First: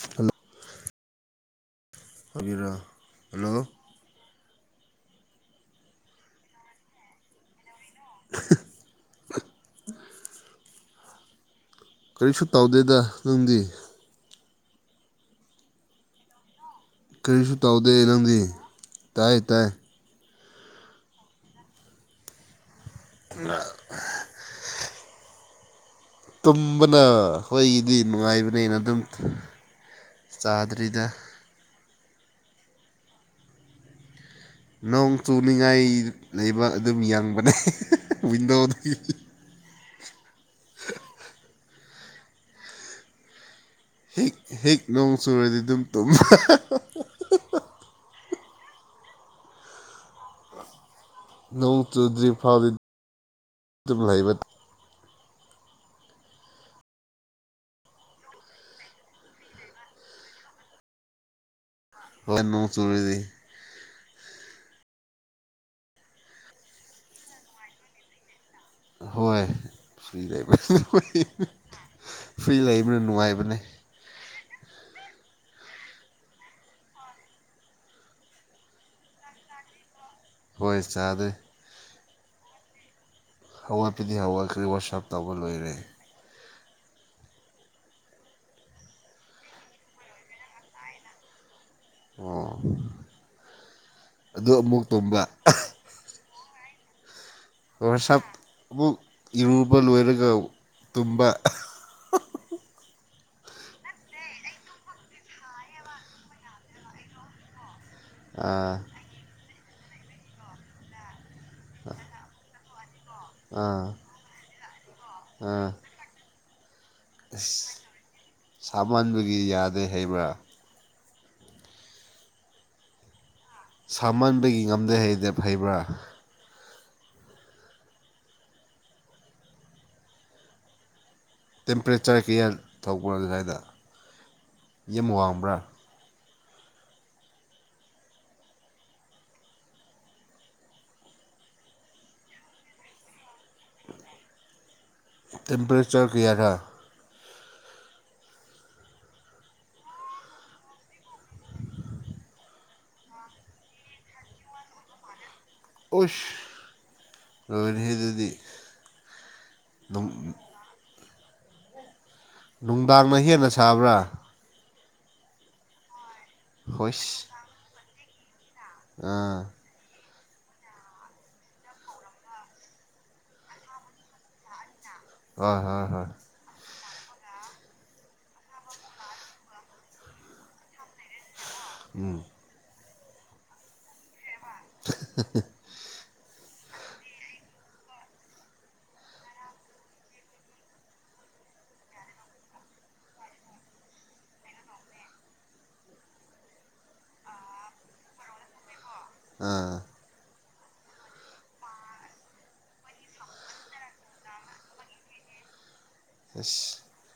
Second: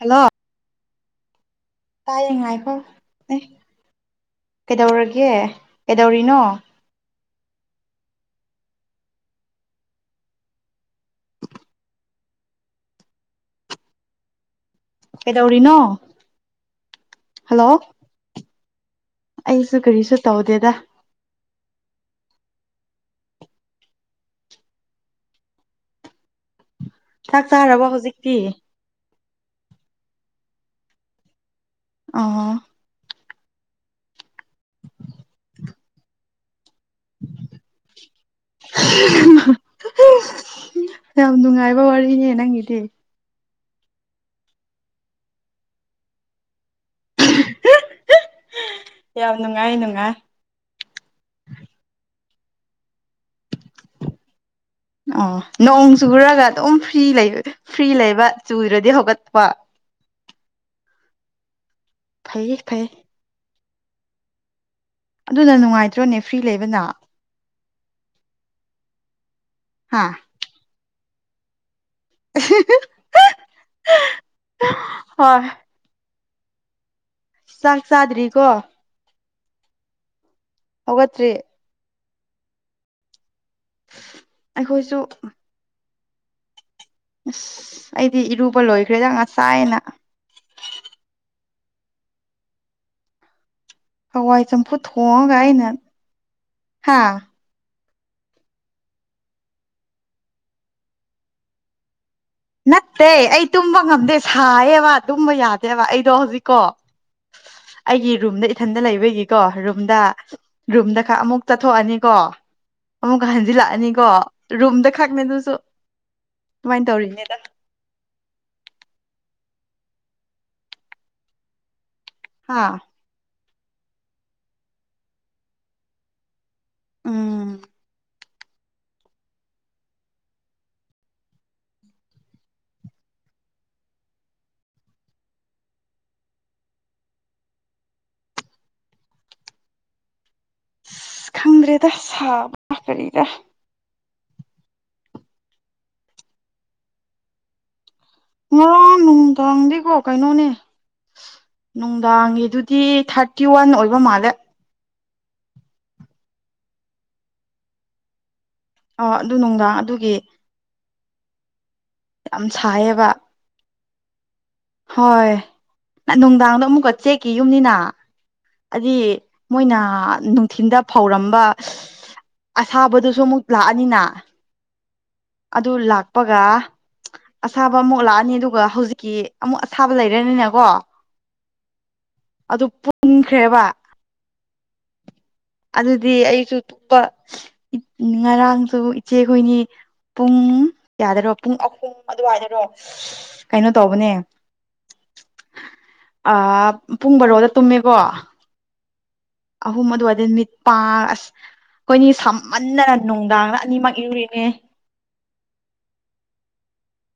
Hello! ꯇꯥꯥꯏꯌꯦ ꯒꯤꯔꯥ ꯉꯥꯏꯈꯣ, ꯑꯦ ꯍꯜꯂꯣ ꯀꯩꯗꯧꯔꯒꯦ? ꯀꯩꯗꯧꯔꯤꯅꯣ? [inaudible] ꯀꯔꯤꯁꯨ ꯇꯧꯗꯦꯗ, ꯅꯪꯗꯤ? ꯀꯩꯗꯧꯔꯤꯅꯣ? ꯀꯔꯤꯁꯨ ꯍꯜꯂꯣ ꯇꯧꯗꯦ꯫ ꯅꯪꯗꯤ ꯇꯥꯏ ꯇꯥꯏ ꯑꯩꯁꯨ ꯀꯔꯤꯁꯨ ꯇꯧꯗꯦꯗ꯫ [unintelligible] ꯇꯨꯝꯕꯅ ꯆꯥꯛ ꯆꯥꯔꯕꯣ ꯑꯈꯣꯏꯒꯤꯗꯤ ꯍꯧꯖꯤꯛꯇꯤ ꯅꯨꯡꯉꯥꯏꯕꯅꯦꯅ ꯑꯗꯨꯝ ꯆꯥꯗ꯭ꯔꯤꯗ꯫ ꯑꯣ ꯅꯣꯡ ꯆꯨꯅꯤꯡꯉꯥꯏ ꯂꯩꯕ ꯑꯗꯨꯝ ꯌꯡꯕꯅꯦ ꯋꯤꯟꯗꯣꯗꯒꯤ꯫ ꯌꯥꯝ ꯅꯨꯡꯉꯥꯏꯕ ꯋꯥꯔꯤꯅꯦ ꯅꯪꯒꯤꯗꯤ꯫ ꯍꯤꯛ ꯍꯦꯛ ꯅꯣꯡ ꯆꯨꯔꯗꯤ ꯑꯗꯨꯝ ꯇꯨꯝꯕ꯫ ꯌꯥꯝ ꯅꯨꯡꯉꯥꯏ ꯅꯨꯡꯉꯥꯏ ꯅꯣꯡ ꯆꯨꯗ꯭ꯔꯤ ꯐꯥꯎꯗꯤ ꯑꯗꯨ ꯂꯩꯕ ꯑꯣ ꯅꯣꯡ ꯆꯨꯔꯒ ꯑꯗꯨꯝ ꯐꯔꯤ ꯂꯩ ꯐ꯭ꯔꯤ ꯂꯩꯕ ꯆꯨꯗ꯭ꯔꯗꯤ ꯍꯧꯒꯠꯄ꯫ ꯍꯣꯏ ꯐꯩꯌꯦ ꯅꯣꯡ ꯐꯩ ꯆꯨꯨꯔꯗꯤ ꯑꯗꯨꯅ ꯅꯨꯡꯉꯥꯏꯇ꯭ꯔꯣꯅꯦ ꯐ꯭ꯔꯤ ꯂꯩꯕꯅ ꯍꯣꯏ ꯍꯥꯥ [unintelligible] ꯂꯩꯕ ꯐ꯭ꯔꯤ ꯂꯩꯕꯅ ꯅꯨꯡꯉꯥꯏꯕꯅꯦ ꯍꯣꯏ ꯆꯥꯛ ꯆꯥꯗ꯭ꯔꯤꯀꯣ ꯍꯣꯏ ꯆꯥꯗꯦ ꯍꯧꯒꯠꯇ꯭ꯔꯤ ꯍꯧꯋꯥꯠꯄꯗꯤ ꯍꯧꯋꯥꯠꯈ꯭ꯔꯦ ꯑꯩꯈꯣꯏꯁꯨ ꯋꯥꯁꯥꯞ ꯇꯧꯕ ꯂꯣꯏꯔꯦ꯫ ꯑꯁ ꯑꯩꯗꯤ ꯏꯔꯨꯕ ꯂꯣꯏꯈ꯭ꯔꯦꯗ ꯉꯁꯥꯏꯅ꯫ ꯑꯣ ꯍꯋꯥꯏ ꯑꯗꯨ ꯆꯝꯐꯨꯠ ꯑꯃꯨꯛ ꯇꯨꯝꯕ ꯊꯣꯡꯉꯒ ꯑꯩꯅ ꯍꯥꯥ ꯋꯥꯁꯞ ꯑꯃꯨꯛ ꯏꯔꯨꯕ ꯂꯣꯏꯔꯒ ꯇꯨꯝꯕ ꯅꯠꯇꯦ ꯑꯩ ꯇꯨꯝꯕ ꯉꯝꯗꯦ ꯁꯥꯏꯌꯦꯕ ꯇꯨꯝꯕ ꯌꯥꯗꯦꯕ ꯑꯩꯗꯣ ꯍꯧꯖꯤꯛꯀꯣ ꯑꯩꯒꯤ ꯔꯨꯝꯗ ꯏꯊꯟꯗ ꯑꯥ ꯂꯩꯕꯒꯤꯀꯣ ꯔꯨꯝꯗ ꯔꯨꯝꯗ ꯈꯛ ꯑꯃꯨꯛ ꯆꯠꯊꯣꯛꯑꯅꯤꯀꯣ ꯑꯃꯨꯛꯀ ꯑꯥ ꯍꯟꯖꯤꯜꯂꯛꯑꯅꯤꯀꯣ ꯔꯨꯝꯗ ꯈꯛꯅꯦ ꯑꯗꯨꯁꯨ ꯑꯥ ꯗꯨꯃꯥꯏ ꯇꯧꯔꯤꯅꯦ ꯑꯁ ꯁꯥꯃꯟꯕꯒꯤ ꯌꯥꯗꯦ ꯍꯩꯕ꯭ꯔꯥ ꯍꯥ ꯁꯥꯃꯟꯕꯒꯤ ꯉꯝꯗꯦ ꯍꯩꯗꯦ ꯐꯩꯕ꯭ꯔꯥ ꯎꯝ ꯇꯦꯝꯄꯔꯦꯆꯔ ꯀꯌꯥ ꯊꯧꯕ꯭ꯔꯥ ꯑꯗꯨꯏꯗ ꯌꯝ ꯋꯥꯡꯕ꯭ꯔꯥ꯫ ꯈꯪꯗ꯭ꯔꯦꯗ ꯁꯥꯕ ꯀꯔꯤꯔ ꯇꯦꯝꯄꯔꯦꯆꯔ ꯀ꯭ꯌꯥꯔ ꯉꯔꯥꯡ ꯅꯨꯡꯗꯥꯡꯗꯤꯀꯣ ꯀꯩꯅꯣꯅꯦ ꯅꯨꯡꯗꯥꯡꯒꯤꯗꯨꯗꯤ ꯊꯥꯔꯇꯤꯋꯥꯟ ꯑꯣꯏꯕ ꯃꯥꯜꯂꯦ꯫ ꯑꯣꯁ ꯂꯣꯏꯔꯍꯦ ꯗꯨꯗꯤ ꯑꯣ ꯑꯗꯨ ꯅꯨꯡꯗꯥꯡ ꯑꯗꯨꯒꯤ ꯌꯥꯝ ꯁꯥꯏꯌꯦꯕ ꯅꯨꯡꯗꯥꯡꯃ ꯍꯦꯟꯅ ꯁꯥꯕ꯭ꯔꯥ ꯍꯣꯏ ꯅꯨꯡꯗꯥꯡꯗꯣ ꯑꯃꯨꯛꯀ ꯍꯣꯏꯁ ꯆꯦꯛꯀꯤ ꯌꯨꯝꯅꯤꯅ ꯑꯗꯤ ꯑꯥ ꯃꯣꯏꯅ ꯅꯨꯡꯊꯤꯟꯜꯗ ꯐꯧꯔꯝꯕ ꯑꯁꯥꯕꯗꯨꯁꯨ ꯑꯃꯨꯛ ꯂꯥꯛꯑꯅꯤꯅ ꯍꯣꯏ ꯑꯗꯨ ꯍꯣꯏ ꯍꯣꯏ ꯂꯥꯛꯄꯒ ꯑꯁꯥꯕ ꯑꯃꯨꯛ ꯂꯥꯛꯑꯅꯤ ꯑꯗꯨꯒ ꯍꯧꯖꯤꯛꯀꯤ ꯑꯃꯨꯛ ꯑꯊꯥꯕ ꯂꯩꯔꯅꯤꯅꯀꯣ ꯎꯝ ꯑꯗꯨ ꯄꯨꯟꯈ꯭ꯔꯦꯕ [unintelligible] ꯑꯗꯨꯗꯤ ꯑꯩꯁꯨ ꯇꯨꯞꯄ ꯉꯔꯥꯡꯁꯨ ꯏꯆꯦꯈꯣꯏꯅꯤ ꯄꯨꯡ ꯀꯌꯥꯗꯔꯣ ꯄꯨꯡ ꯑꯍꯨꯝ ꯑꯗꯨꯋꯥꯏꯗꯔꯣ ꯀꯩꯅꯣ ꯇꯧꯕꯅꯦ ꯑꯥꯥ ꯄꯨꯡ ꯕꯔꯣꯗ ꯇꯨꯝꯃꯦꯀꯣ ꯑꯥ ꯑꯍꯨꯝ ꯃꯗꯨ ꯋꯥꯏꯗ ꯃꯤꯠ ꯄꯥ ꯑꯁ ꯑꯩꯈꯣꯏꯅꯤ ꯁꯝꯃꯟꯗꯅ ꯅꯨꯡꯗꯥꯡ ꯑꯅꯤꯃꯛ ꯏꯔꯨꯏꯅꯦ ꯑꯁ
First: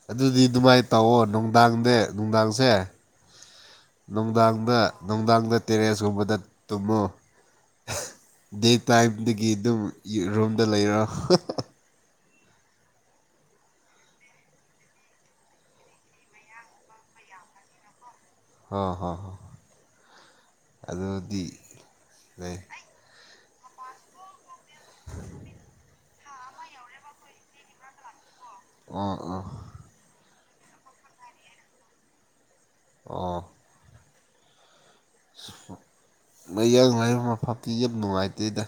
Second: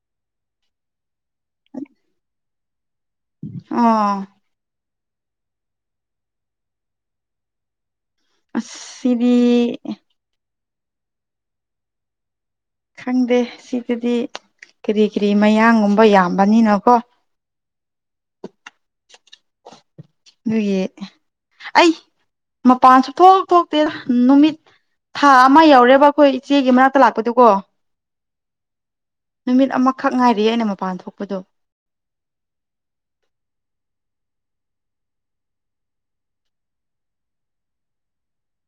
ꯑꯗꯨꯗꯤ ꯑꯗꯨꯃꯥꯏꯅ ꯇꯧꯑꯣ ꯅꯨꯡꯗꯥꯡꯗꯦ ꯅꯨꯡꯗꯥꯡꯁꯦ ꯑꯣ ꯅꯨꯡꯗꯥꯡꯗ ꯅꯨꯡꯗꯥꯡꯗ ꯇꯦꯔꯦꯁꯀꯨꯝꯕꯗ ꯇꯨꯝꯃꯣ ꯗꯦ ꯑꯁ ꯁꯤꯗꯤ ꯇꯥꯏꯝꯗꯒꯤ ꯑꯗꯨꯝ ꯔꯨꯝꯗ ꯂꯩꯔꯣ ꯈꯪꯗꯦ ꯁꯤꯗꯗꯤ ꯀꯔꯤ ꯀꯔꯤ ꯃꯌꯥꯡꯒꯨꯝꯕ ꯌꯥꯝꯕꯅꯤꯅꯀꯣ ꯍꯣ ꯍꯣ ꯍꯣꯏ ꯑꯗꯨꯒꯤ ꯑꯗꯨꯗꯤ ꯑꯩ ꯂꯩ ꯃꯄꯥꯟꯁꯨ ꯊꯣꯛ ꯊꯣꯛꯇꯦꯗ ꯅꯨꯃꯤꯠ ꯊꯥ ꯑꯃ ꯌꯧꯔꯦꯕ ꯑꯩꯈꯣꯏ ꯏꯆꯦꯒꯤ ꯃꯅꯥꯛꯇ ꯂꯥꯛꯄꯗꯨꯀꯣ ꯑꯣꯑꯣ ꯅꯨꯃꯤꯠ ꯑꯃꯈꯛ ꯉꯥꯏꯔꯤꯌꯦ ꯑꯩꯅ ꯃꯄꯥꯟ ꯊꯣꯛꯄꯗꯣ ꯑꯣ ꯃꯌꯥꯡ [unintelligible] ꯌꯥꯝ ꯅꯨꯡꯉꯥꯏꯇꯦꯗ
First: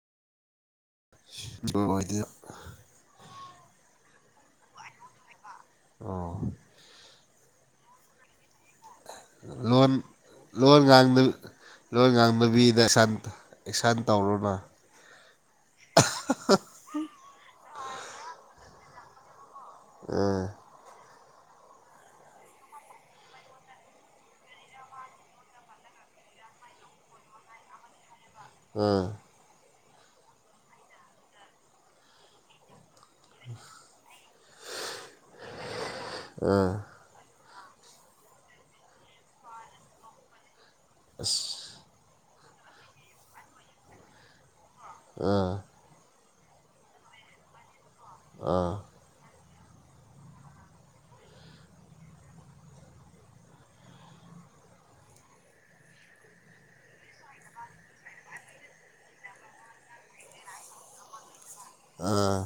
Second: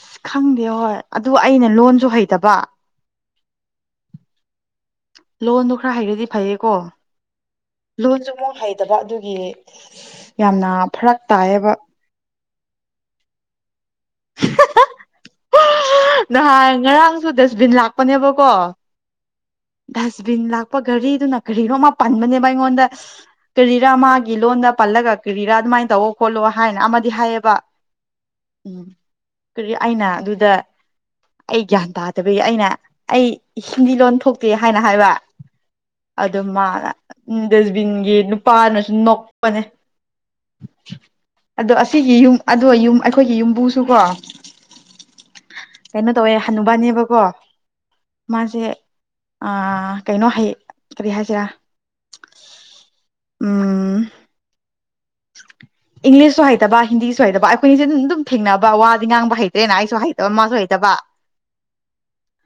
ꯑꯁ ꯈꯪꯗꯦ ꯍꯣꯏ ꯑꯗꯨ ꯑꯩꯅ ꯂꯣꯟꯁꯨ ꯑꯣꯏꯗꯦ ꯍꯩꯇꯕ ꯂꯣꯟꯗꯣ ꯈꯔ ꯍꯩꯔꯗꯤ ꯑꯣ ꯐꯩꯌꯦꯀꯣ ꯂꯣꯟꯁꯨ ꯃꯨꯛ ꯍꯩꯇꯕ ꯑꯗꯨꯒꯤ ꯂꯣꯟ [unintelligible] ꯌꯥꯝꯅ ꯂꯣꯟ ꯐꯔꯛ ꯉꯥꯡꯗ ꯇꯥꯏꯌꯦꯕ ꯂꯣꯟ ꯉꯥꯡꯕꯕꯤꯗ ꯑꯦꯛꯁꯥꯟ ꯑꯦꯛꯁꯥꯟ ꯇꯧꯔꯣꯅ ꯅꯍꯥꯟ ꯉꯔꯥꯡꯁꯨ ꯗꯁꯕꯤꯟ ꯂꯥꯛꯄꯅꯦꯕꯀꯣ ꯑꯥ ꯗꯁꯕꯤꯟ ꯂꯥꯛꯄ ꯘꯔꯤꯗꯨꯅ ꯀꯔꯤꯅꯣ ꯑꯃ ꯄꯟꯕꯅꯦꯕ ꯑꯩꯉꯣꯟꯗ ꯀꯔꯤꯔꯥ ꯃꯥꯒꯤ ꯂꯣꯟꯗ ꯄꯜꯂꯒ ꯀꯦꯔꯤꯔꯥ ꯑꯗꯨꯃꯥꯏꯅ ꯇꯧꯑꯣꯈꯣꯠꯂꯣ ꯍꯥꯏꯅ ꯑꯃꯗꯤ ꯍꯥꯏꯌꯦꯕ [inaudible] ꯎꯝ ꯑꯥ ꯀꯔꯤ ꯑꯩꯅ ꯑꯗꯨꯗ ꯑꯩ ꯒ꯭ꯌꯥꯟ ꯇꯥꯗꯕꯒꯤ ꯑꯩꯅ ꯑꯩ ꯍꯤꯟꯗꯤ ꯂꯣꯟ ꯊꯣꯛꯇꯦ ꯍꯥꯏꯅ ꯍꯥꯏꯕ ꯑꯗꯨ ꯃꯥ ꯑꯥ ꯗꯁꯕꯤꯟꯒꯤ ꯅꯨꯄꯥꯅꯁꯨ ꯅꯣꯛꯄꯅꯦ ꯑꯁ ꯑꯗꯣ ꯑꯁꯤꯒꯤ ꯌꯨꯝ ꯑꯗꯣ ꯑꯩꯈꯣꯏꯒꯤ ꯌꯨꯝꯕꯨꯁꯨ ꯀꯣ ꯑꯥ ꯀꯩꯅꯣ ꯇꯧꯋꯦ ꯍꯅꯨꯕꯥꯅꯦꯕꯀꯣ ꯃꯥꯁꯦ ꯑꯥ ꯀꯩꯅꯣ ꯍꯌꯦꯡ ꯀꯔꯤ ꯍꯥꯏꯁꯤꯔꯥ ꯎꯝ [inaudible] ꯏꯪꯂꯤꯁꯁꯨ ꯍꯩꯇꯕ ꯍꯤꯟꯗꯤꯁꯨ ꯍꯩꯇꯕ ꯑꯩꯈꯣꯏꯅꯤꯁꯦ ꯑꯗꯨꯝ ꯑꯗꯨꯝ ꯊꯦꯡꯅꯕ ꯋꯥꯗꯤ ꯉꯥꯡꯕ ꯍꯩꯇ꯭ꯔꯦꯅ ꯑꯩꯁꯨ ꯍꯩꯇꯕ ꯃꯥꯁꯨ ꯍꯩꯇꯕ [inaudible] ꯑꯥ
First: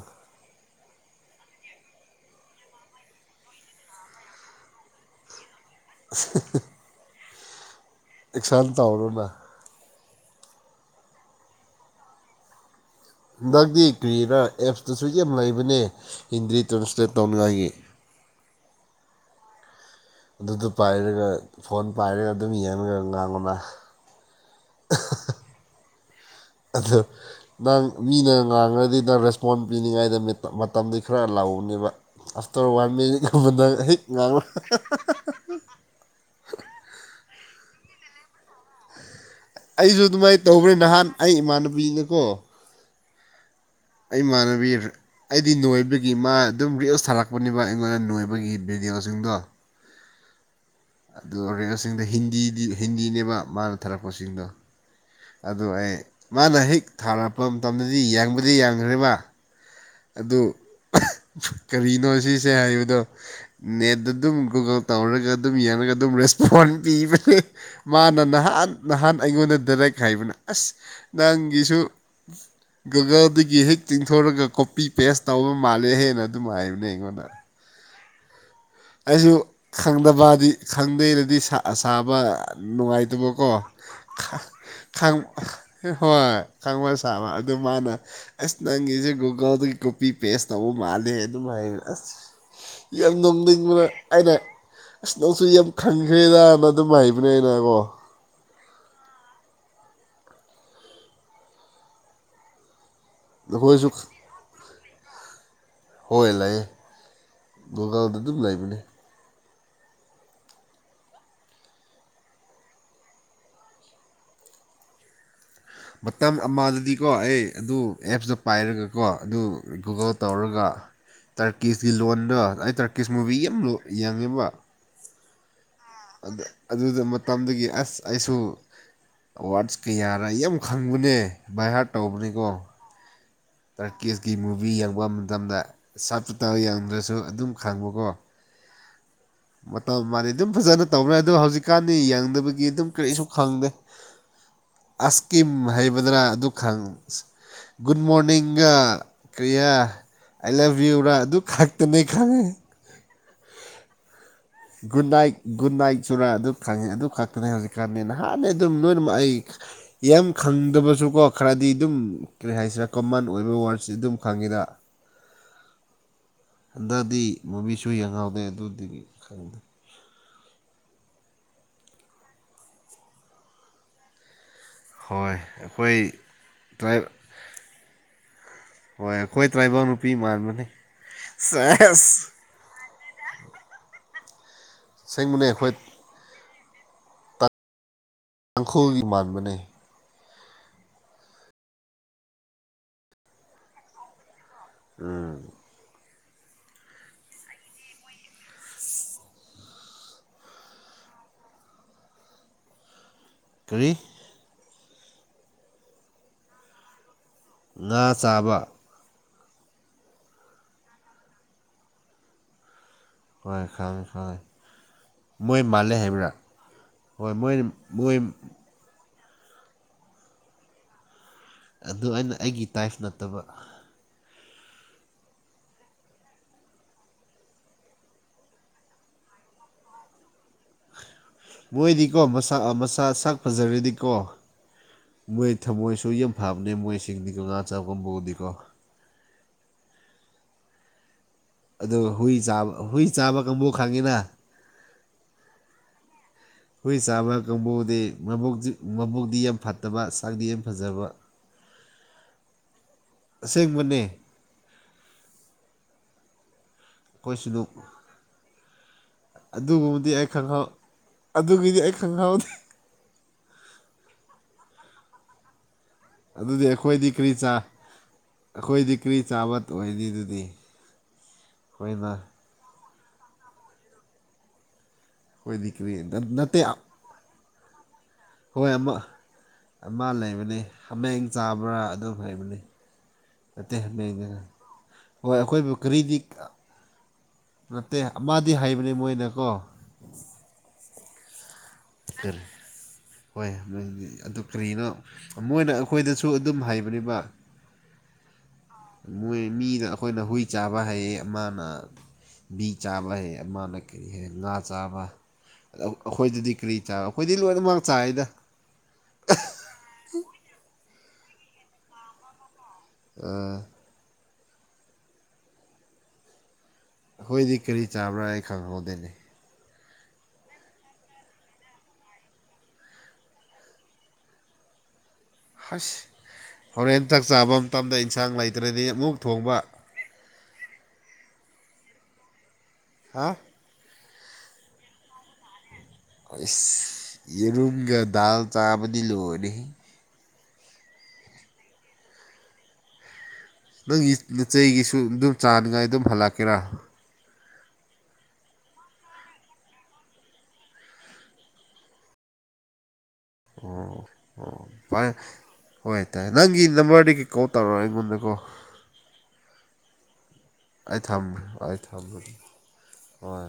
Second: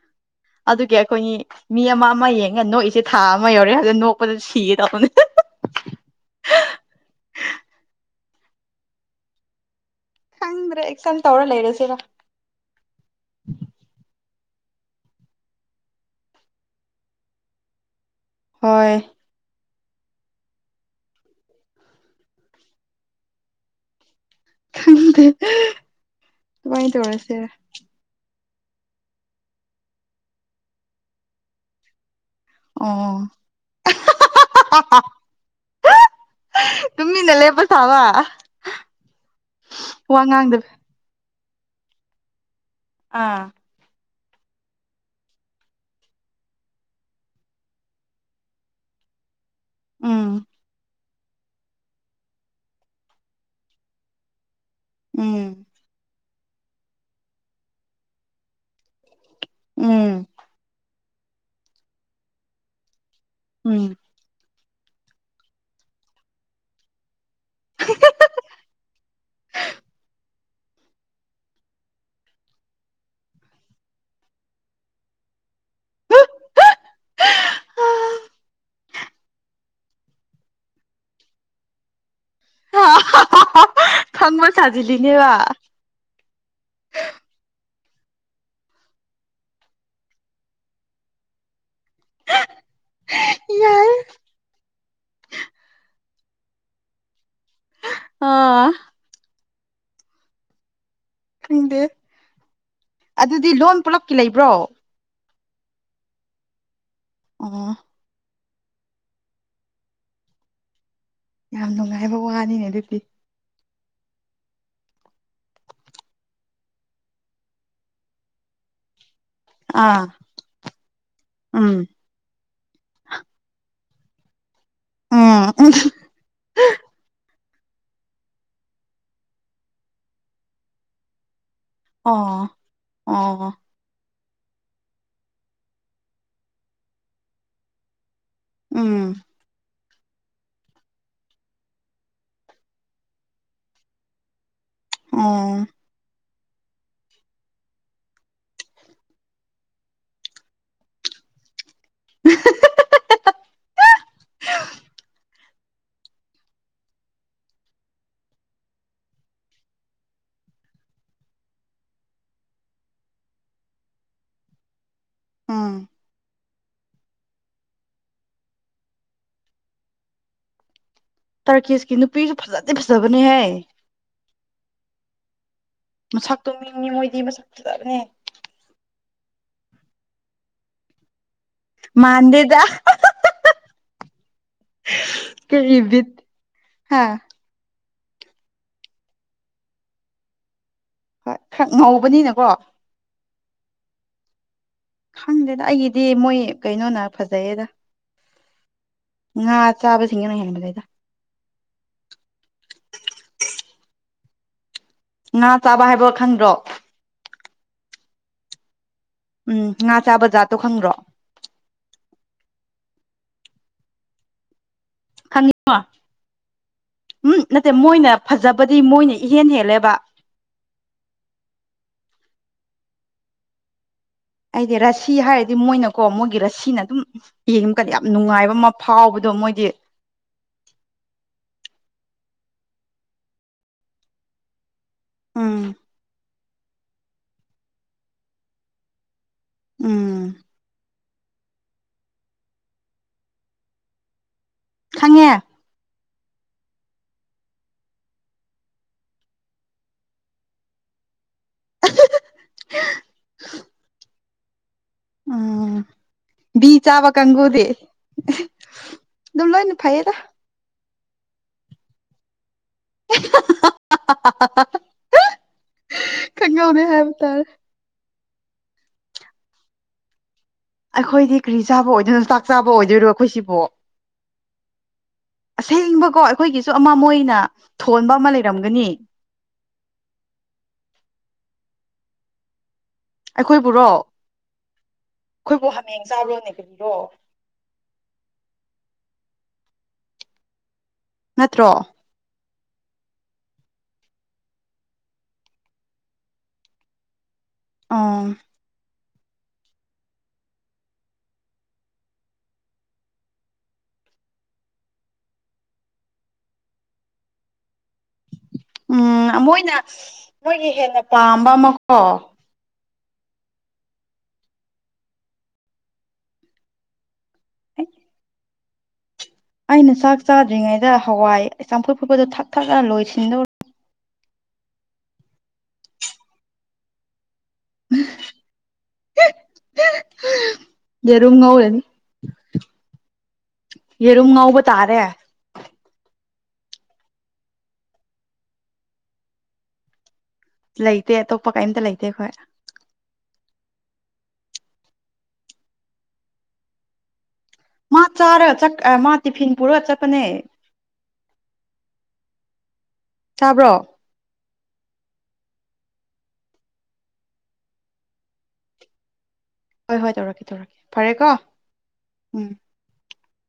ꯑꯗꯨꯒꯤ ꯑꯩꯈꯣꯏꯅꯤ ꯃꯤ ꯑꯃ ꯑꯃ ꯌꯦꯡꯒ ꯅꯣꯛꯏꯁꯦ ꯊꯥ ꯑꯃ ꯌꯧꯔꯦ ꯑꯗꯨꯅ ꯅꯣꯛꯄꯗ ꯁꯤꯒꯦ ꯇꯧꯕꯅꯦ [unintelligible] ꯑꯦꯛꯁꯥꯥꯡ ꯇꯧꯔꯣꯅ ꯍꯪꯗ꯭ꯔꯦ ꯑꯦꯛꯁꯟ ꯇꯧꯔ ꯂꯩꯔꯣꯁꯤꯦꯅ ꯅꯪꯗꯤ ꯀ꯭ꯔꯤꯔꯥ ꯑꯦꯞꯁꯇꯨꯁꯨꯛ ꯌꯥꯝ ꯂꯩꯕꯅꯦ ꯍꯤꯟꯗꯤ ꯇ꯭ꯔꯥꯟꯁꯂꯦꯠ ꯇꯧꯅꯤꯡꯉꯥꯏꯒꯤ ꯍꯣꯏ ꯑꯗꯨꯗꯨ ꯄꯥꯏꯔꯒ ꯐꯣꯟ ꯄꯥꯏꯔꯒ ꯑꯗꯨꯝ ꯌꯦꯡꯉꯒ ꯉꯥꯡꯕꯅ ꯈꯪꯗꯦ ꯑꯗꯨꯃꯥꯏꯅ ꯑꯗꯨ ꯇꯧꯔꯁꯤꯔ ꯅꯪ ꯃꯤꯅ ꯉꯥꯡꯉꯗꯤꯗ ꯔꯦꯁꯄꯣꯟ ꯄꯤꯅꯤꯡꯉꯥꯏꯗ ꯃꯇꯝꯗꯤ ꯈꯔ ꯂꯥꯎꯅꯦꯕ ꯑꯁ ꯇꯧꯔ ꯋꯥ ꯑꯣ [unintelligible] ꯇꯨꯃꯤꯅ ꯂꯦꯞꯄ ꯊꯥꯕ ꯁꯕ ꯑꯩꯁꯨ ꯑꯗꯨꯃꯥꯏꯅ ꯇꯧꯕ꯭ꯔꯦ ꯅꯍꯥꯟ ꯑꯩ ꯏꯃꯥꯟꯅꯕꯤꯅꯀꯣ ꯑꯥ ꯑꯩ ꯃꯥꯅ [unintelligible] ꯑꯩꯗꯤ ꯅꯣꯏꯕꯒꯤ ꯃꯥ ꯑꯗꯨꯝ ꯔꯤꯜꯁ ꯊꯥꯔꯛꯄꯅꯦꯕ ꯑꯩꯉꯣꯟꯗ ꯅꯣꯏꯕꯒꯤ ꯚꯤꯗꯤꯑꯣꯁꯤꯡꯗꯣ ꯎꯝ ꯑꯗꯨ ꯔꯤꯜꯁꯤꯡꯗꯣ ꯍꯤꯟꯗꯤꯗꯤ ꯍꯤꯟꯗꯤꯅꯦꯕ ꯃꯥꯅ ꯊꯥꯔꯛꯄꯁꯤꯡꯗꯣ ꯎꯝ ꯑꯗꯨ ꯑꯩ ꯃꯥꯅ ꯍꯦꯛ ꯊꯥꯔꯛꯄ ꯃꯇꯝꯗꯗꯤ ꯌꯥꯡꯕꯗꯤ ꯌꯥꯡꯈ꯭ꯔꯦꯕ ꯎꯝ ꯑꯗꯨ ꯀꯔꯤꯅꯣ ꯁꯤꯁꯦ ꯍꯥꯏꯕꯗꯣ ꯎꯝ ꯅꯦꯠꯗ ꯑꯗꯨꯝ ꯒꯨꯒꯜ ꯇꯧꯔꯒ ꯑꯗꯨꯝ ꯌꯦꯡꯔꯒ ꯑꯗꯨꯝ ꯔꯦꯁꯄꯣꯟ ꯄꯤꯕꯅꯦ ꯃꯥꯅ ꯅꯍꯥꯟ ꯅꯍꯥꯟ ꯑꯩꯉꯣꯟꯗ ꯗꯥꯏꯔꯦꯛ ꯍꯥꯏꯕꯅꯦ ꯑꯁ ꯅꯪꯒꯤꯁꯨ ꯒꯨꯒꯜꯗꯒꯤ ꯍꯦꯛ ꯇꯤꯡꯊꯣꯔꯒ ꯀꯣꯄꯤ ꯄꯦꯁ ꯇꯧꯕ ꯃꯥꯜꯂꯦ ꯍꯦꯟꯅ ꯑꯗꯨꯝ ꯍꯥꯏꯕꯅꯦ ꯑꯩꯉꯣꯟꯗ ꯑꯩꯁꯨ ꯈꯪꯗꯕꯗꯤ ꯈꯪꯗꯦꯅꯗꯤ ꯁꯥ ꯁꯥꯕ ꯅꯨꯡꯉꯥꯏꯇꯕꯀꯣ ꯈꯥꯡ ꯈꯪꯕ ꯈꯥꯡ ꯁꯥꯖꯤꯜꯂꯤꯅꯦꯕ ꯍꯣꯏ ꯈꯪꯕ ꯁꯥꯕ ꯑꯗꯨ ꯃꯥꯅ ꯑꯁ ꯅꯪꯒꯤꯁꯦ ꯒꯨꯒꯜꯗꯒꯤ ꯀꯣꯄꯤ ꯄꯦꯖ ꯇꯧꯕ ꯃꯥꯜꯂꯦ ꯑꯗꯨꯝ ꯍꯥꯏꯅ ꯑꯁ ꯌꯥꯝ ꯅꯣꯛꯅꯤꯡꯕ ꯌꯥꯏ ꯑꯩꯅ ꯑꯁ ꯅꯪꯁꯨ ꯌꯥꯝ ꯈꯟꯈ꯭ꯔꯦꯗꯅ ꯑꯗꯨꯝ ꯍꯥꯏꯕꯅꯦ ꯑꯩꯅ ꯀꯣ ꯑꯥ ꯈꯪꯗꯦ ꯑꯗꯨꯗꯤ ꯂꯣꯟ ꯅꯈꯣꯏꯁꯨ ꯄꯨꯂꯞꯀꯤ ꯂꯩꯕ꯭ꯔꯣ ꯍꯣꯏ ꯂꯩꯌꯦ ꯎꯝ ꯒꯨꯒꯜꯗ ꯗꯨꯝ ꯂꯩꯕꯅꯦ ꯌꯥꯝ ꯅꯨꯡꯉꯥꯏꯕ ꯋꯥꯅꯤꯅꯦ ꯑꯗꯨꯗꯤ ꯃꯇꯝ ꯑꯃꯗꯗꯤꯀꯣ ꯑꯩ ꯑꯗꯨ ꯑꯦꯞꯁꯇꯣ ꯄꯥꯏꯔꯒꯀꯣ ꯑꯗꯨ ꯑꯥ ꯒꯨꯒꯜ ꯇꯧꯔꯒ ꯎꯝ ꯇ꯭ꯔꯀꯤꯁꯀꯤ ꯂꯣꯟꯗꯣ ꯑꯩ ꯇ꯭ꯔ ꯀꯤꯁꯃꯨꯚꯤꯒꯤ [unintelligible] ꯌꯦꯡꯉꯦꯕ [unintelligible] ꯑꯗꯨꯗ ꯃꯇꯝꯗꯒꯤ ꯑꯁ ꯑꯩꯁꯨ ꯑꯦꯋ꯭ꯥꯔꯗꯁ ꯀꯌꯥꯔꯥ ꯌꯥꯝ ꯈꯪꯕꯅꯦ ꯕꯥꯏ ꯍꯥꯔꯠ ꯑꯣ ꯑꯣ ꯇ꯭ꯔꯀꯦꯁꯀꯤ ꯃꯨꯚꯤ ꯌꯦꯡꯕ ꯃꯇꯝꯗ ꯁꯞꯇꯥꯏꯇꯜ ꯌꯦꯡꯗ꯭ꯔꯁꯨ ꯑꯗꯨꯝ ꯈꯪꯕꯀꯣ ꯎꯝ ꯃꯇꯝ ꯃꯥꯅ ꯑꯗꯨꯝ ꯐꯖꯅ ꯇꯧꯔꯦ ꯑꯗꯣ ꯍꯧꯖꯤꯛꯀꯥꯟꯗꯤ ꯌꯦꯡꯗꯕꯒꯤ ꯑꯗꯨꯝ ꯀꯔꯤꯁꯨ ꯈꯪꯗꯦ [inaudible] ꯑꯁꯀꯤꯝ ꯍꯥꯏꯕꯗ꯭ꯔꯥ ꯑꯗꯨ ꯈꯪ ꯒꯨꯗ ꯃꯣꯔꯅꯤꯡ ꯒꯥ ꯀ꯭ꯔꯤꯌꯥ ꯑꯥꯏ ꯂꯥꯐ ꯌꯨꯨꯔꯥ ꯑꯗꯨ ꯈꯛꯇꯅꯦ ꯈꯪꯉꯦ [unintelligible] ꯒꯨꯗ ꯅꯥꯏꯠ ꯒꯨꯗ ꯅꯥꯏꯠ ꯆꯨꯔꯥ ꯑꯗꯨ ꯈꯪꯉꯤ ꯑꯗꯨ ꯈꯛꯇꯅꯤ ꯍꯧꯖꯤꯛꯀꯥꯟꯗꯤ ꯅꯍꯥꯟ ꯑꯗꯨꯝ ꯂꯣꯏꯅꯃꯛ ꯑꯩ ꯌꯥꯝ ꯈꯪꯗꯕꯁꯨꯀꯣ ꯈꯔꯗꯤ ꯑꯗꯨꯝ ꯀꯔꯤ ꯍꯥꯏꯁꯤꯔꯥ ꯀꯃꯟ ꯑꯣꯏꯕ ꯋ꯭ꯥꯔꯁꯤ ꯑꯗꯨꯝ ꯈꯪꯉꯤꯗ ꯎꯝ ꯍꯟꯗꯛꯗꯤ ꯃꯨꯕꯤꯁꯨ ꯌꯦꯡꯍꯥꯎꯗꯦ ꯑꯗꯨꯗꯤ ꯈꯪꯗꯦ ꯇꯥꯔꯀꯤꯁꯀꯤ ꯅꯨꯄꯤꯁꯨ ꯐꯥꯖꯗꯤ ꯐꯖꯕꯅꯦꯍꯦ ꯍꯣꯏ ꯃꯁꯛꯇꯣ ꯃꯤ [unintelligible] ꯇ꯭ꯔꯥꯏ ꯃꯣꯏꯗꯤ ꯃꯁꯛ ꯐꯖꯕꯅꯦ ꯍꯣꯏ ꯑꯩꯈꯣꯏ ꯇ꯭ꯔꯥꯏꯕꯦꯜ ꯅꯨꯄꯤ ꯃꯥꯟꯕꯅꯤ ꯁꯦꯁ ꯑꯁꯦꯡꯕꯅꯦ ꯃꯥꯟꯗꯦꯗ ꯑꯩꯈꯣꯏ ꯀꯔꯤ ꯕꯤꯠ ꯍꯥꯥ ꯇꯥꯡꯈꯨꯜꯒꯤ ꯃꯥꯟꯕꯅꯦ ꯍꯣꯏ ꯈꯔ ꯉꯧꯕꯅꯤꯅꯀꯣ ꯈꯪꯗꯦꯗ ꯑꯩꯒꯤꯗꯤ ꯃꯣꯏ ꯀꯩꯅꯣꯅ ꯐꯖꯩꯌꯦꯗ ꯉꯥ ꯆꯥꯕꯁꯤꯡꯅ ꯍꯦꯟꯕꯅꯤꯗ ꯀꯔꯤ ꯉꯥ ꯆꯥꯕ ꯍꯥꯏꯕ ꯈꯪꯗ꯭ꯔꯣ ꯉꯥ ꯆꯥꯕ ꯎꯝ ꯉꯥ ꯆꯥꯕ ꯖꯥꯠꯇꯣ ꯈꯪꯗ꯭ꯔꯣ ꯍꯣꯏ ꯈꯪꯉꯦ ꯈꯪꯉꯦ ꯈꯪꯉꯤ ꯃꯣꯏ ꯃꯥꯜꯂꯦ ꯍꯥꯏꯕ꯭ꯔꯥ ꯍꯣꯏ ꯃꯣꯏ ꯃꯣꯏ ꯗꯤ ꯃꯣꯏꯅ ꯏꯍꯦꯟ ꯍꯦꯜꯂꯦꯕ ꯑꯗꯨ ꯑꯩꯅ ꯑꯩꯒꯤ ꯇꯥꯏꯐ ꯅꯠꯇꯕ ꯑꯩꯗꯤ ꯔꯁꯤ ꯍꯥꯏꯔꯗꯤ ꯃꯣꯏꯅꯀꯣ ꯃꯣꯏꯒꯤ ꯔꯁꯤꯅ ꯑꯗꯨꯝ ꯌꯦꯡꯕꯀꯗꯤ ꯌꯥꯝ ꯅꯨꯡꯉꯥꯏꯕ ꯑꯃ ꯐꯥꯎꯕꯗꯣ ꯃꯣꯏꯗꯤ ꯃꯣꯏꯗꯤꯀꯣ ꯃꯁꯥ ꯃꯁꯥ ꯁꯛ ꯐꯖꯔꯗꯤꯀꯣ ꯃꯣꯏ ꯎꯝ ꯊꯝꯃꯣꯏꯁꯨ ꯌꯥꯝ ꯐꯥꯕꯅꯦ ꯃꯣꯏ ꯁꯤꯡꯗꯤꯀꯣ ꯉꯥ ꯆꯥꯕꯝꯕꯨꯗꯤꯀꯣ ꯎꯝ ꯑꯗꯨꯒ ꯍꯨꯏ ꯆꯥꯕ ꯍꯨꯏ ꯆꯥꯕ ꯀꯥꯡꯕꯨ ꯈꯪꯉꯤꯅ ꯈꯪꯉꯦ ꯍꯨꯏ ꯆꯥꯕ ꯀꯥꯡꯕꯨꯗꯤ ꯃꯕꯨꯇꯤ ꯃꯕꯨꯛꯇꯤ ꯌꯥꯝ ꯐꯠꯇꯕ ꯁꯥꯛꯇꯤ ꯌꯥꯝ ꯐꯖꯕ ꯑꯁꯦꯡꯕꯅꯦ ꯎꯝ ꯕꯤ ꯆꯥꯕ ꯑꯩꯈꯣꯏꯁꯨꯅꯨ ꯀꯥꯡꯒꯨꯗꯤ ꯑꯗꯨꯝ ꯂꯣꯏꯅ ꯐꯩꯌꯦꯗ [unintelligible] ꯑꯗꯨꯒꯤꯗꯤ ꯑꯩ ꯈꯪꯍꯧꯗꯦ [unintelligible] ꯑꯗꯨꯗꯤ ꯀꯥꯡꯒꯧꯅꯦ ꯑꯩꯈꯣꯏꯗꯤ ꯍꯥꯏꯕ ꯀꯔꯤ ꯇꯥꯔꯦ ꯆꯥ ꯑꯩꯈꯣꯏꯗꯤ ꯀꯔꯤ ꯆꯥꯕ ꯑꯣꯏꯅꯤ ꯑꯗꯨꯗꯤ ꯑꯩꯈꯣꯏꯗꯤ ꯀꯔꯤ ꯆꯥꯕ ꯍꯣꯏꯅ ꯑꯣꯏꯗꯣꯏꯅꯣ ꯆꯥꯛ ꯆꯥꯕ ꯑꯣꯏꯗꯣꯏꯔꯣ ꯑꯩꯈꯣꯏ ꯁꯤꯕꯣ ꯑꯩꯈꯣꯏꯗꯤ ꯀꯔꯤ ꯑꯁꯦꯡꯕꯀꯣ ꯅꯠꯇꯦ ꯑꯩꯈꯣꯏꯒꯤꯁꯨ ꯑꯃ ꯃꯣꯏꯅ ꯊꯣꯟꯕ ꯑꯃ ꯂꯩꯕ ꯍꯣꯏ ꯑꯃ ꯑꯃ ꯂꯩꯕꯅꯤ ꯍꯥꯃꯦꯡ ꯆꯥꯕ꯭ꯔꯥ ꯑꯗꯨꯝ ꯍꯩꯕꯅꯤ ꯅꯠꯇꯦ ꯑꯩꯈꯣꯏꯕꯨꯔꯣ ꯂꯩꯗꯅ ꯑꯩꯈꯣꯏꯕꯨ ꯍꯥꯃꯦꯡ ꯆꯥꯕ꯭ꯔꯣꯅꯦ ꯀꯔꯤꯔꯣ ꯅꯠꯇꯦ ꯑꯃꯗꯤ ꯍꯥꯏꯕꯅꯦ ꯃꯣꯏꯅ ꯀꯣ ꯅꯠꯇ꯭ꯔꯣ [unintelligible] ꯍꯣꯏ ꯑꯗꯨ ꯀꯔꯤꯅꯣ ꯃꯣꯏꯅ ꯑꯩꯈꯣꯏꯗꯁꯨ ꯑꯗꯨꯝ ꯍꯥꯏꯕꯅꯤꯕ ꯑꯣ ꯃꯣꯏ ꯃꯤꯅ ꯑꯩꯈꯣꯏꯅ ꯍꯨꯏ ꯆꯥꯕ ꯍꯥꯏꯌꯦ ꯑꯃꯥꯅ ꯕꯤ ꯆꯥꯕ ꯍꯩꯌꯦ ꯑꯃꯥꯅ ꯀꯔꯤ ꯍꯩ ꯉꯥ ꯆꯥꯕ ꯑꯩꯈꯣꯏꯗꯗꯤ ꯀꯔꯤ ꯆꯥ ꯑꯩꯈꯣꯏꯗꯤ ꯂꯣꯏꯅꯃꯛ ꯆꯥꯏꯌꯦꯗ ꯎꯝ ꯃꯣꯏꯅ ꯃꯣꯏꯒꯤ ꯍꯦꯟꯅ ꯄꯥꯝꯕ ꯑꯃꯀꯣ ꯑꯥ ꯑꯩꯈꯣꯏꯗꯤ ꯀꯔꯤ ꯆꯥꯕ꯭ꯔꯥ ꯑꯩ ꯈꯪꯍꯧꯗꯦꯅꯦ ꯑꯩꯅ ꯆꯥꯛ ꯆꯥꯗ꯭ꯔꯤꯉꯩꯗ ꯍꯋꯥꯏ ꯆꯝꯐꯨꯠ ꯐꯨꯠꯄꯗꯣ ꯊꯛ ꯊꯛꯑ ꯂꯣꯏꯁꯤꯟꯗꯧꯔ ꯍꯁ ꯍꯣꯔꯦꯟ ꯆꯥꯛ ꯆꯥꯕ ꯃꯇꯝꯗ ꯏꯟꯁꯥꯡ ꯂꯩꯇ꯭ꯔꯗꯤ ꯑꯃꯨꯛ ꯊꯣꯡꯕ ꯌꯦꯔꯨꯝ ꯉꯧꯔꯥꯅꯤ ꯍꯥꯥ ꯌꯦꯔꯨꯝ ꯉꯧꯕ ꯇꯥꯔꯦ ꯏꯁ ꯌꯦꯔꯨꯝꯒ ꯗꯜ ꯆꯥꯕꯗꯤ ꯂꯣꯏꯔꯦꯍꯦ ꯂꯩꯇꯦ ꯑꯇꯣꯞꯄ ꯀꯩꯝꯇ ꯂꯩꯇꯦ ꯑꯩꯈꯣꯏ ꯅꯪꯒꯤ ꯅꯆꯩꯒꯤꯁꯨ ꯑꯗꯨꯝ ꯆꯥꯅꯤꯡꯉꯥꯏ ꯑꯗꯨꯝ ꯍꯜꯂꯛꯀꯦꯔꯥ ꯃꯥ ꯆꯥꯔꯒ ꯆꯛ ꯃꯥ ꯇꯤꯐꯤꯟ ꯄꯨꯔꯒ ꯆꯠꯄꯅꯦ ꯆꯥꯕ꯭ꯔꯣ [unintelligible] ꯍꯣꯏ ꯇꯥꯏꯦ ꯅꯪꯒꯤ ꯅꯝꯕꯔꯗꯒꯤ ꯀꯣꯜ ꯇꯧꯔꯛꯑꯣ ꯑꯩꯉꯣꯟꯗꯀꯣ ꯍꯣꯏ ꯍꯣꯏ ꯇꯧꯔꯛꯀꯦ ꯇꯧꯔꯛ ꯑꯩ ꯊꯝꯒ꯭ꯔꯦ ꯑꯩ ꯊꯝꯔꯒꯦ ꯍꯣꯏ